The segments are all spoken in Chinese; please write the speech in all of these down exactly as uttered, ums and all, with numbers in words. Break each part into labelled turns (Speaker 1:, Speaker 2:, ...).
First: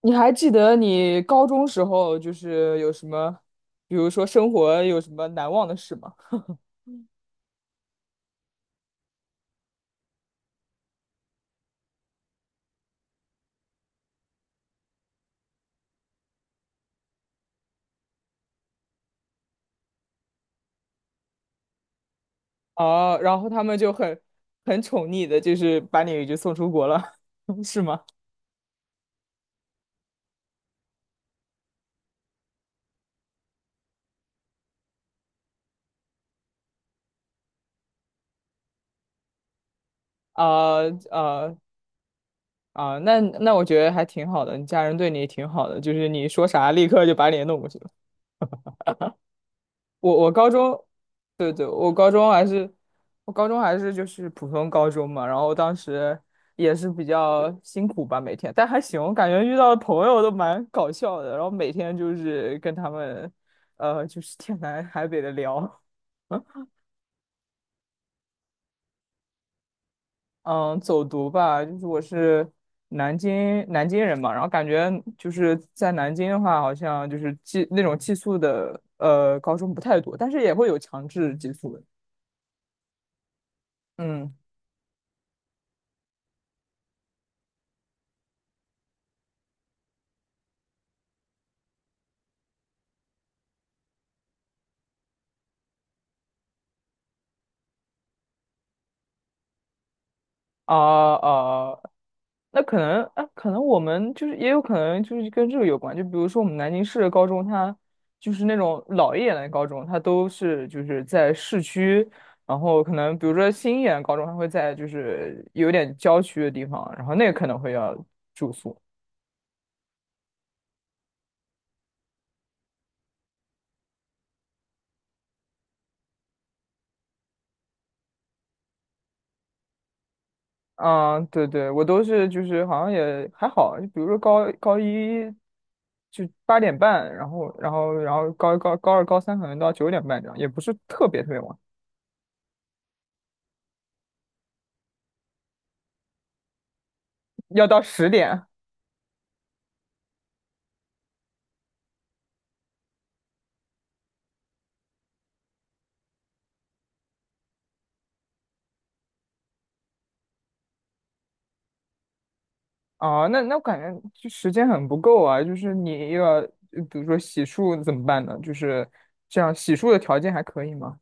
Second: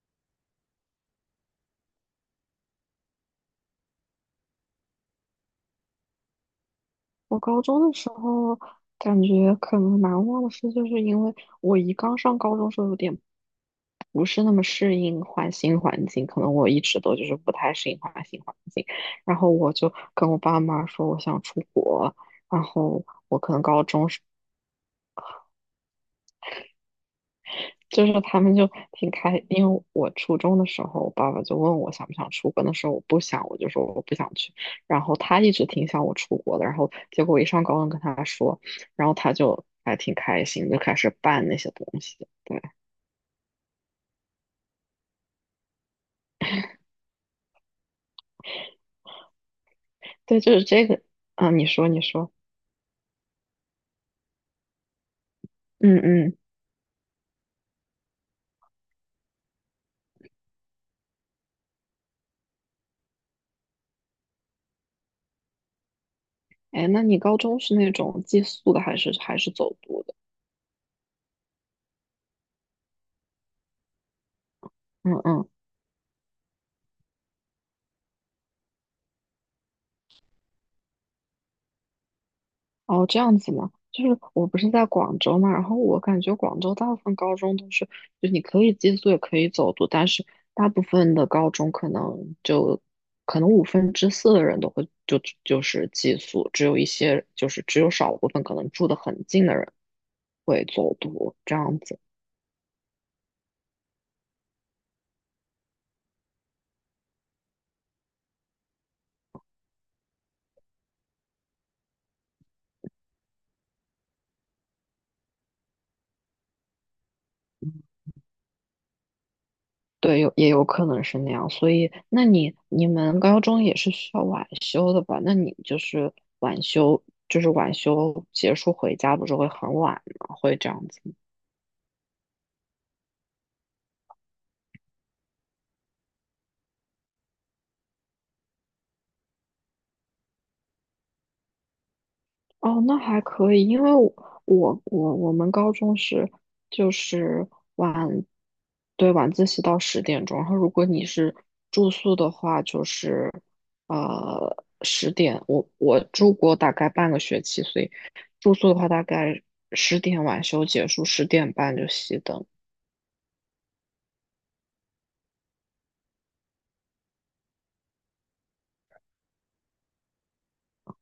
Speaker 1: 你还记得你高中时候就是有什么，比如说生活有什么难忘的事吗？
Speaker 2: 我高中的时候感觉可能难忘的事，就是因为我一刚上高中时候有点不是那么适应换新环境，可能我一直都就是不太适应换新环境，然后我就跟我爸妈说我想出国，然后
Speaker 1: 哦，
Speaker 2: 我
Speaker 1: 然后
Speaker 2: 可能
Speaker 1: 他们
Speaker 2: 高
Speaker 1: 就
Speaker 2: 中
Speaker 1: 很很宠溺的，就是把你就送出国了，是吗？
Speaker 2: 就是他们就挺开，因为我初中的时候，我爸爸就问我想不想出国，那时候我不想，我就说我不想去。然后他一直挺想我出国的，然后结果我一上高中跟他说，然后他就还挺开心，
Speaker 1: 啊
Speaker 2: 就开始办
Speaker 1: 啊
Speaker 2: 那些东西。对
Speaker 1: 啊！那那我觉得还挺好的，你家人对你挺好的，就是你说啥立刻就把你弄过去了。我我
Speaker 2: 对，
Speaker 1: 高
Speaker 2: 就是
Speaker 1: 中。
Speaker 2: 这个。啊，
Speaker 1: 对对，
Speaker 2: 你说
Speaker 1: 我
Speaker 2: 你
Speaker 1: 高中
Speaker 2: 说，
Speaker 1: 还是，我高中还是就是普通高中嘛，然后当
Speaker 2: 嗯
Speaker 1: 时
Speaker 2: 嗯，
Speaker 1: 也是比较辛苦吧，每天，但还行，我感觉遇到的朋友都蛮搞笑的，然后每天就是跟他们，呃，就是天南海北的聊，
Speaker 2: 哎，那你高中是那种寄宿的还是还是走读的？
Speaker 1: 嗯，走读吧，就是我是南京南京人嘛，然后感觉
Speaker 2: 嗯
Speaker 1: 就
Speaker 2: 嗯。
Speaker 1: 是在南京的话，好像就是寄那种寄宿的，呃，高中不太多，但是也会有强制寄宿的，
Speaker 2: 哦，这样子嘛，就是
Speaker 1: 嗯。
Speaker 2: 我不是在广州嘛，然后我感觉广州大部分高中都是，就你可以寄宿也可以走读，但是大部分的高中可能就可能五分之四的人都会就就是寄宿，只有一些就是只有少部分可能住得很近的人会
Speaker 1: 啊
Speaker 2: 走读这
Speaker 1: 啊。
Speaker 2: 样子。
Speaker 1: 那可能啊，可能我们就是也有可能就是跟这个有关，就比如说我们南京市的高中，它就是那种老一点的高中，它都是就是在市区，然后可能比如说新一点的高中，它会在就是有点郊区的地方，然后那个可能会要住宿。
Speaker 2: 对，有也有可能是那样，所以那你你们高中也是需要晚修的吧？那你就是晚修，就是晚修结束回家不是会很晚吗？会这样子吗？
Speaker 1: 嗯，对对，我都是就是好像也还好，就比如说高高一就八点半，然后然后然后高高高二高三可能到九点半这样，也不是特别特别晚，
Speaker 2: 哦，那还可以，因为我我我我们高中是就是
Speaker 1: 要到十点。
Speaker 2: 对，晚自习到十点钟，然后如果你是住宿的话，就是呃十点，我我住过大概半个学期，所以住宿的话大概十点晚修结束，十点半就熄灯。
Speaker 1: 哦，那那我感觉就时间很不够啊，就是你又要，呃比如说洗漱怎么办呢？就是这样，洗漱的条件还可以吗？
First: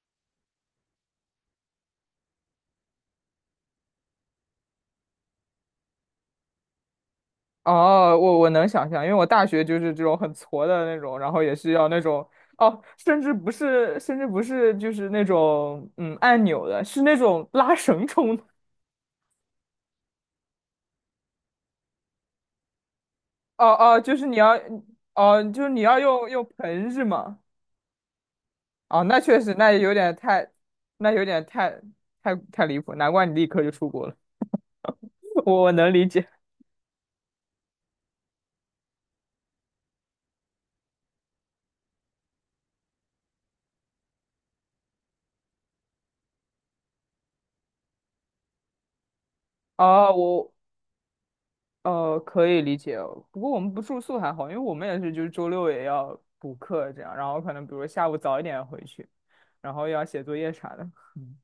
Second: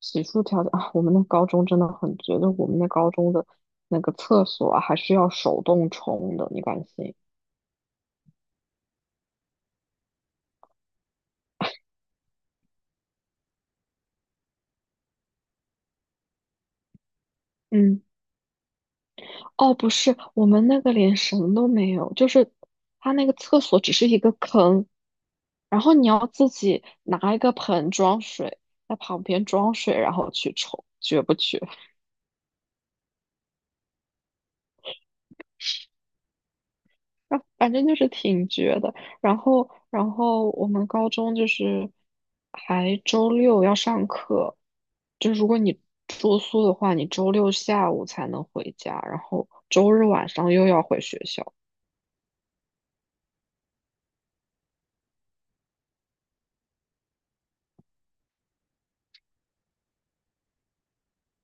Speaker 2: 洗漱条件啊，我们那高中真的很绝，就我们那高中的那个厕所啊还是要手动冲的，你敢信？
Speaker 1: 哦，我我能想象，因为我大学就是这种很挫的那种，然后也是要那种，哦，甚至不是，甚至不是就是那种嗯按钮的，是那种拉
Speaker 2: 嗯，
Speaker 1: 绳冲的。
Speaker 2: 哦，不是，我们那个连绳都没有，就是它那个厕
Speaker 1: 哦
Speaker 2: 所只
Speaker 1: 哦，
Speaker 2: 是
Speaker 1: 就
Speaker 2: 一
Speaker 1: 是
Speaker 2: 个
Speaker 1: 你要，
Speaker 2: 坑，
Speaker 1: 哦，就是你
Speaker 2: 然后
Speaker 1: 要
Speaker 2: 你要
Speaker 1: 用用
Speaker 2: 自己
Speaker 1: 盆是
Speaker 2: 拿一
Speaker 1: 吗？
Speaker 2: 个盆装水，在
Speaker 1: 哦，那
Speaker 2: 旁
Speaker 1: 确
Speaker 2: 边
Speaker 1: 实，那
Speaker 2: 装
Speaker 1: 有
Speaker 2: 水，然
Speaker 1: 点
Speaker 2: 后
Speaker 1: 太，
Speaker 2: 去抽，
Speaker 1: 那
Speaker 2: 绝
Speaker 1: 有
Speaker 2: 不
Speaker 1: 点
Speaker 2: 绝？
Speaker 1: 太太太离谱，难怪你立刻就出国了，我我能理解。
Speaker 2: 那反正就是挺绝的。然后，然后我们高中就是还周六要上课，就如果你住宿的话，你周六下午才能回家，然后周日
Speaker 1: 啊，
Speaker 2: 晚
Speaker 1: 我
Speaker 2: 上又要回学校。
Speaker 1: 呃可以理解哦，不过我们不住宿还好，因为我们也是就是周六也要补课这样，然后可能比如下午早一点回去，然后又要写作业啥的。嗯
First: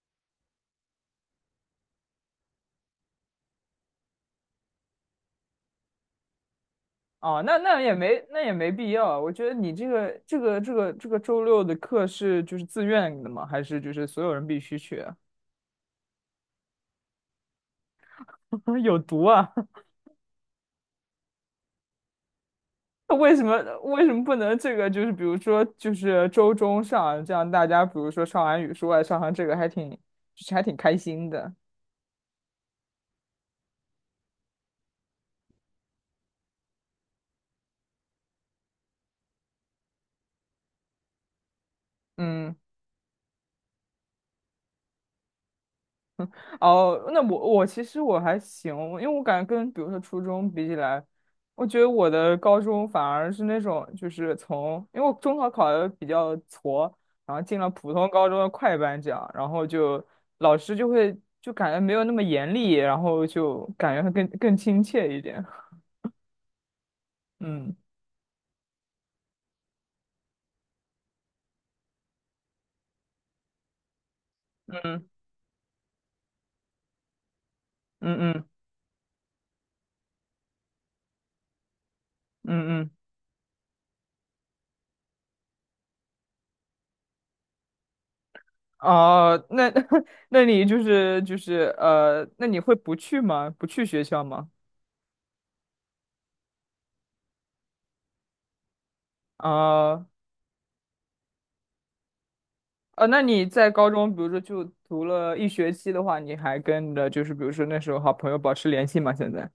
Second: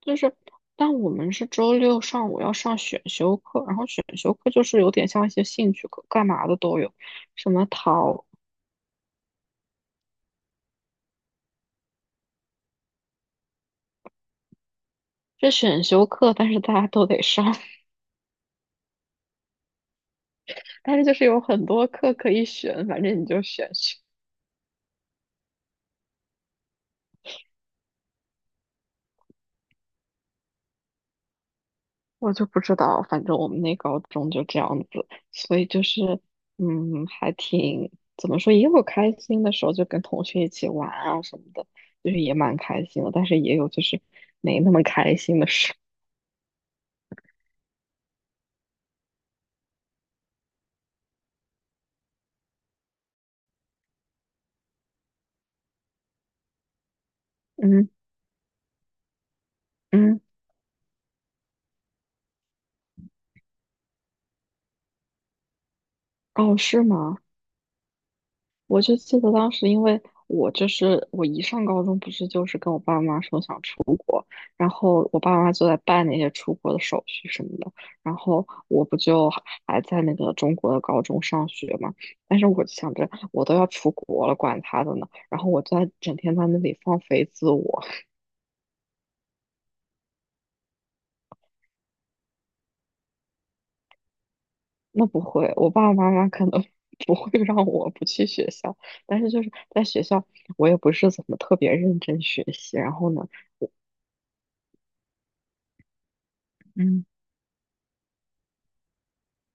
Speaker 2: 就是，但我们是周六上午要上选修课，然后选修课就是有点像一些兴趣课，干嘛的都有。
Speaker 1: 哦
Speaker 2: 什
Speaker 1: 那
Speaker 2: 么
Speaker 1: 那也没
Speaker 2: 陶
Speaker 1: 那也没必要，我觉得你这个这个这个这个周六的课是就是自愿的吗？还是就是所有人必须去啊
Speaker 2: 这选修课，但是大家都得上，
Speaker 1: 有毒啊！
Speaker 2: 但是就是有很多课可以选，反正你
Speaker 1: 为什
Speaker 2: 就
Speaker 1: 么
Speaker 2: 选选。
Speaker 1: 为什么不能这个就是比如说就是周中上，这样大家比如说上完语数外上完这个还挺就是还挺开心的，
Speaker 2: 我就不知道，反正我们那高中就这样子，所以就是，嗯，还挺，怎么说，也有开心的时候，就跟同学一起玩啊什么的，就是也
Speaker 1: 嗯。
Speaker 2: 蛮开心的，但是也有就是没那么开心的事。
Speaker 1: 哦，那我我其实我还行，因为我感觉跟比如说初中比起来，我觉得我的高中反而是那种就是从，因为我中考考的比较挫，然后进了
Speaker 2: 嗯
Speaker 1: 普通高中的快班这样，然后就
Speaker 2: 嗯，
Speaker 1: 老师就会就感觉没有那么严厉，然后就感觉会更更亲切一点。
Speaker 2: 哦，是吗？
Speaker 1: 嗯
Speaker 2: 我就记得当时，因为我就是我一上高中，不是就是跟我爸妈说想出国，然
Speaker 1: 嗯
Speaker 2: 后我爸妈就在办那些出国的手续什么的，然
Speaker 1: 嗯
Speaker 2: 后
Speaker 1: 嗯
Speaker 2: 我不就还还在那个中国的高中上学嘛，但是我
Speaker 1: 嗯嗯。
Speaker 2: 想着我都要出国了，管他的呢，然后我在整天在那里放飞自我，
Speaker 1: 哦，那 那你就是就是呃，那你会不去吗？不去学校吗？
Speaker 2: 那不会，我爸爸妈妈可能 不会让我不去学校，但是就是在学
Speaker 1: 啊、
Speaker 2: 校我也不是怎么特别认真学习，然
Speaker 1: 呃，
Speaker 2: 后
Speaker 1: 那
Speaker 2: 呢。
Speaker 1: 你在高中，比如说就读了一学期的话，你还跟
Speaker 2: 嗯
Speaker 1: 着就是比如说那时候好朋友保持联系吗？现在？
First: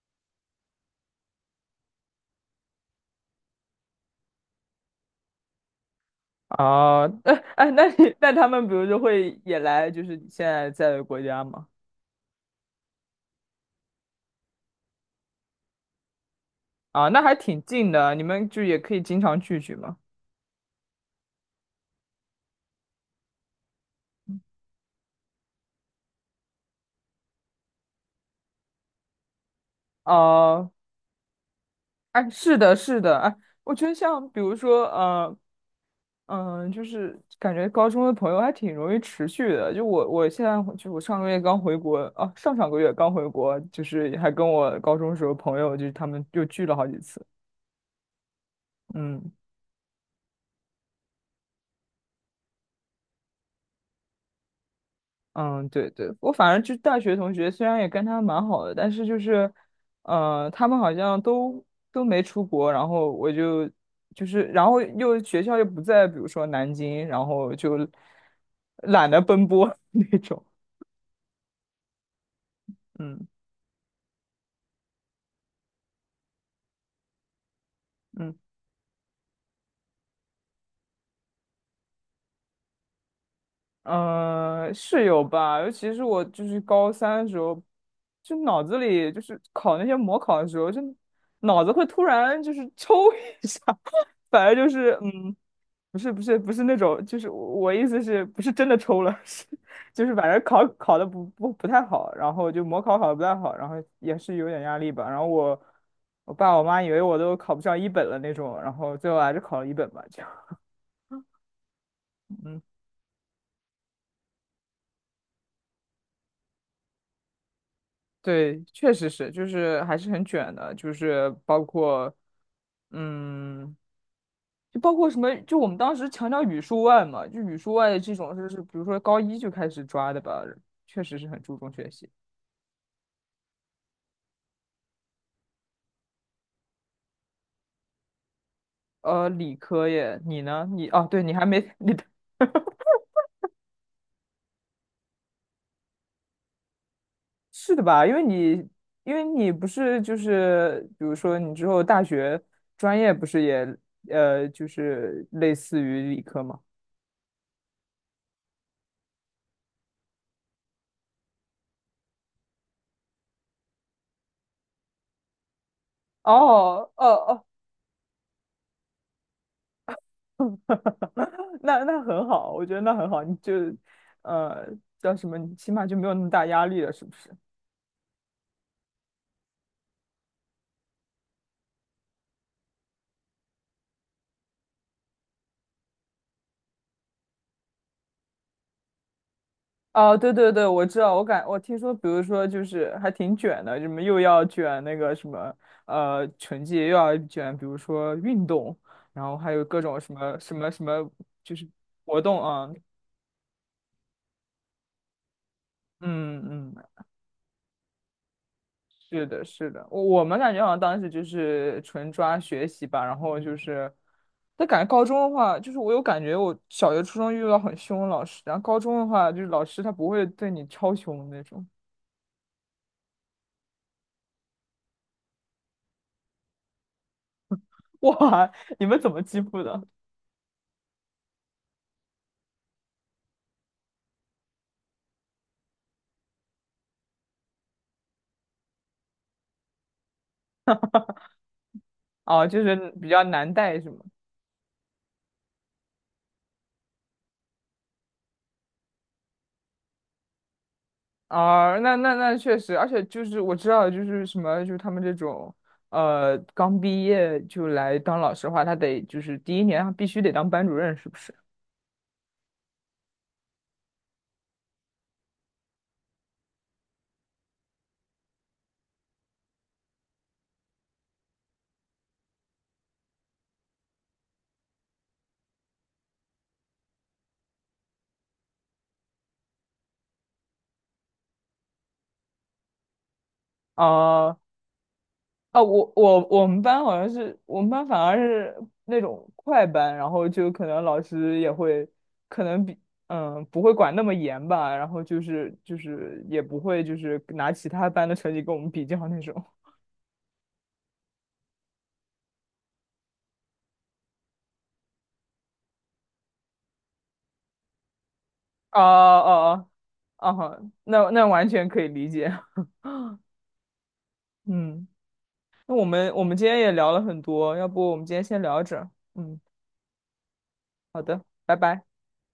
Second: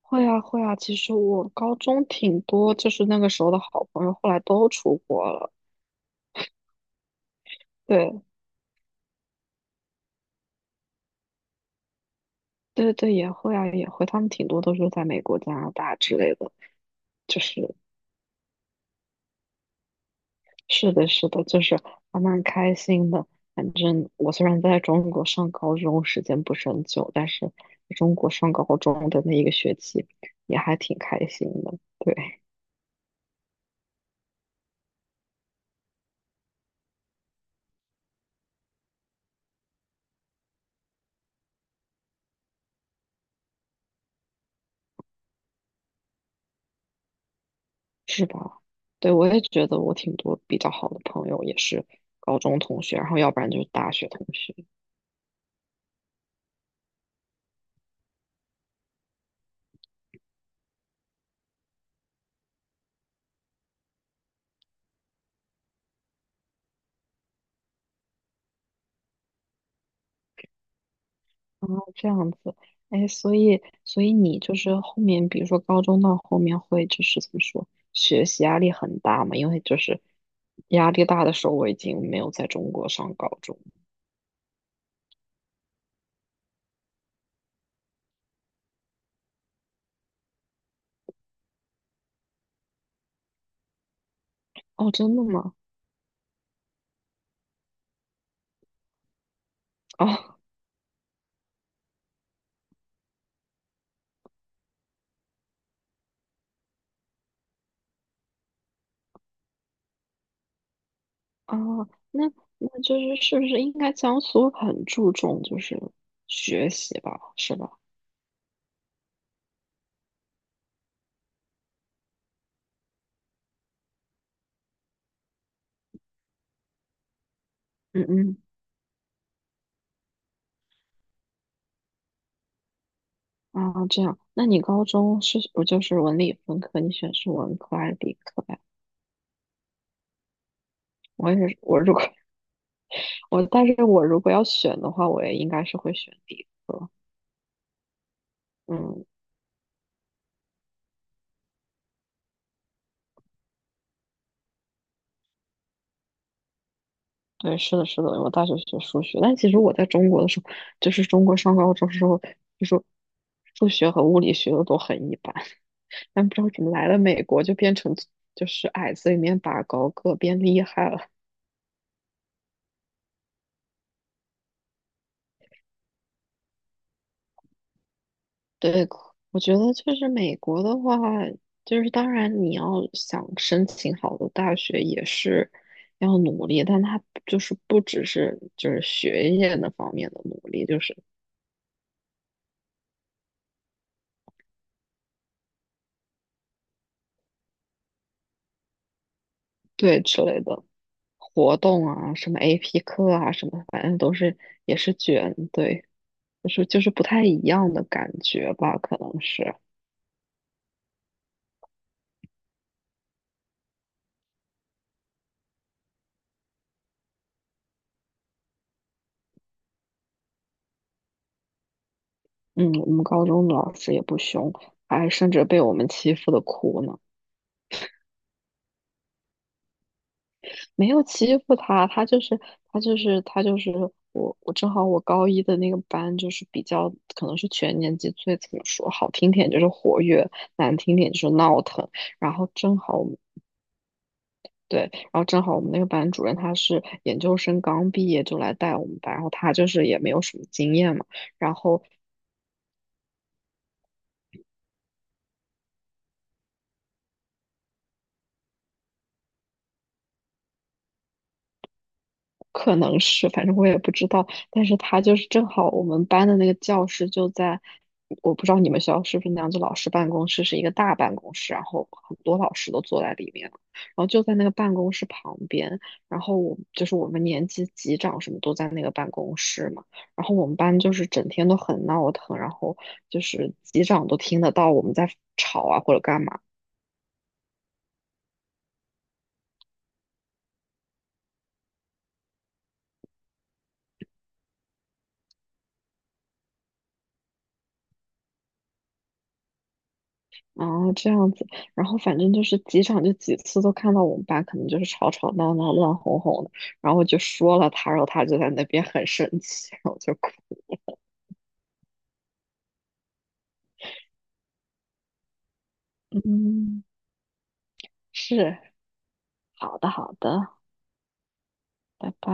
Speaker 2: 会啊会啊，其实我高中挺多，就是那个时候的好朋友，后来都出国了。
Speaker 1: 啊，哎哎，那你
Speaker 2: 对
Speaker 1: 那他们比如说会也来就是你现在在的国家吗？
Speaker 2: 对对，也会啊也会，他们挺多都是在美国、加拿大之类的。
Speaker 1: 啊，那还
Speaker 2: 就
Speaker 1: 挺
Speaker 2: 是
Speaker 1: 近的，你们就也可以经常聚聚嘛。
Speaker 2: 是的是的，就是还蛮开心的。反正我虽然在中国上高中时间不是很久，但是在中国上高中的那一个学期也
Speaker 1: 啊，
Speaker 2: 还挺开心的。对，
Speaker 1: 哎，是的，是的，哎，我觉得像比如说，呃，嗯、就是感觉高中的朋友还挺容易持续的。就我，我现在就我上个月刚回国，啊，上上个月刚回国，就是还跟我高中时候朋友，就是他们又聚了好几次。
Speaker 2: 是吧？对，我
Speaker 1: 嗯
Speaker 2: 也觉得我挺多比较好的朋友也是高中同学，然后要不然就是大学同学。
Speaker 1: 嗯，对对，我反正就大学同学，虽然也跟他蛮好的，但是就是，呃，他们好像都都没出国，然后我就就是，然后又学校又不在，比如说南京，然后就懒得奔波 那种。
Speaker 2: 哦，这样子，哎，
Speaker 1: 嗯
Speaker 2: 所以，所以你就是后面，比如说高中到后面会就是怎么说，学
Speaker 1: 嗯。
Speaker 2: 习压力很大嘛？因为就是压力大的时候，我已经没有在中国上高中了。
Speaker 1: 嗯，是有吧，尤其是我就是高三的时候，就脑子里就是考那些模考的时候，就脑子会突然就是抽 一下，反正就
Speaker 2: 哦，
Speaker 1: 是
Speaker 2: 真的
Speaker 1: 嗯，
Speaker 2: 吗？
Speaker 1: 不是不是不是那种，就是我我意思是不是真的抽了，是就是反
Speaker 2: 哦，
Speaker 1: 正考考的不不不太好，然后就模考考的不太好，然后也是有点压力吧，然后我我爸我妈以为我都考不上一本了那种，然后最后还是考了一本吧，这样。
Speaker 2: 哦，那
Speaker 1: 嗯
Speaker 2: 那就是是不是应该江苏很注重就是学习吧？是吧？
Speaker 1: 对，确实是，就是还是很卷的，就是包括，嗯，就包括什么，就我们当时强调语数外嘛，就语数外
Speaker 2: 嗯
Speaker 1: 这种，
Speaker 2: 嗯，
Speaker 1: 就是比如说高一就开始抓的吧，确实是很注重学习。
Speaker 2: 啊，这样，那你高中是不就是文理分科？你选是文科还是理科呀？
Speaker 1: 呃，理科耶，你呢？你哦，对，
Speaker 2: 我
Speaker 1: 你
Speaker 2: 也
Speaker 1: 还
Speaker 2: 是，
Speaker 1: 没，
Speaker 2: 我
Speaker 1: 你
Speaker 2: 如果
Speaker 1: 的
Speaker 2: 我但是我如果要选的话，我也应该是会选理科。
Speaker 1: 是的吧？因为你，
Speaker 2: 嗯，
Speaker 1: 因为你不是就是，比如说你之后大学专业不是也，呃，就是类似于理科吗？
Speaker 2: 对，是的，是的，我大学学数学，但其实我在中国的时候，就是中国上高中时候，就是数学和物理学的都很一般，但不知道怎么来
Speaker 1: 哦，哦
Speaker 2: 了美国
Speaker 1: 哦
Speaker 2: 就变成就是矮子里面拔高个，变厉害了。
Speaker 1: 那那很好，我觉得那很好，你就呃叫什么，你起码就没有那么大压力了，是不是？
Speaker 2: 对，我觉得就是美国的话，就是当然你要想申请好的大学也是要努力，但它就是不只是就是学业那方面
Speaker 1: 哦，
Speaker 2: 的
Speaker 1: 对
Speaker 2: 努
Speaker 1: 对
Speaker 2: 力，
Speaker 1: 对，
Speaker 2: 就
Speaker 1: 我
Speaker 2: 是
Speaker 1: 知道，我感我听说，比如说就是还挺卷的，什么又要卷那个什么呃成绩，又要卷，比如说运动，然后还有各种
Speaker 2: 对
Speaker 1: 什
Speaker 2: 之
Speaker 1: 么
Speaker 2: 类
Speaker 1: 什
Speaker 2: 的
Speaker 1: 么什么，就
Speaker 2: 活
Speaker 1: 是
Speaker 2: 动啊，
Speaker 1: 活
Speaker 2: 什么
Speaker 1: 动啊，
Speaker 2: A P 课啊，什么反正都是也是卷，对，就是
Speaker 1: 嗯
Speaker 2: 就
Speaker 1: 嗯，
Speaker 2: 是不太一样的感觉吧，可能
Speaker 1: 是的，
Speaker 2: 是，
Speaker 1: 是的，我我们感觉好像当时就是纯抓学习吧，然后就是，但感觉高中的话，就是我有感觉，我小学、初中遇到很凶的老师，然后高中的话，就是老师他不会对你超凶的那种。
Speaker 2: 嗯，我们高中的老师也不凶，还甚至被我们欺负的哭呢。
Speaker 1: 哇，你们怎么欺负的？
Speaker 2: 没有欺负他，他就是他就是他就是我我正好我高一的那个班就是比较可能是全年级最怎么说好听点就是活跃，难听点就是闹腾。然
Speaker 1: 啊，
Speaker 2: 后
Speaker 1: 就
Speaker 2: 正
Speaker 1: 是
Speaker 2: 好我
Speaker 1: 比
Speaker 2: 们
Speaker 1: 较难带是吗？
Speaker 2: 对，然后正好我们那个班主任他是研究生刚毕业就来带我们班，然后他就是也没有什么经验嘛，然
Speaker 1: 啊、
Speaker 2: 后
Speaker 1: 那那那确实，而且就是我知道，就是什么，就是他们这种，呃，刚毕业就来当老师的话，他得就是第一年他必须得当班主任，是不是？
Speaker 2: 可能是，反正我也不知道。但是他就是正好我们班的那个教室就在，我不知道你们学校是不是那样，子，老师办公室是一个大办公室，然后很多老师都坐在里面了然后就在那个办公室旁边，然后我就是我们年级级长什么都在那个办公室嘛，然后我们班就是整天都很闹腾，然后就是级长都
Speaker 1: 啊。
Speaker 2: 听得到我们在
Speaker 1: 啊，
Speaker 2: 吵啊
Speaker 1: 我
Speaker 2: 或者干
Speaker 1: 我
Speaker 2: 嘛。
Speaker 1: 我们班好像是我们班反而是那种快班，然后就可能老师也会，可能比嗯不会管那么严吧，然后就是就是也不会就是拿其他班的成绩跟我们比较那种。
Speaker 2: 哦，这样子，然后反正就是几场，就几次都看到我们班可能就是吵吵闹闹、乱哄哄的，然后我就说了他，然后他就在那
Speaker 1: 哦
Speaker 2: 边很生
Speaker 1: 哦哦，
Speaker 2: 气，然后我就哭。
Speaker 1: 啊哈，那那完全可以理解。嗯，那我们我们今天也
Speaker 2: 嗯，
Speaker 1: 聊了很多，要不我们今天先
Speaker 2: 是，
Speaker 1: 聊着。嗯，
Speaker 2: 好的，好的，
Speaker 1: 好的，拜拜。
Speaker 2: 拜拜。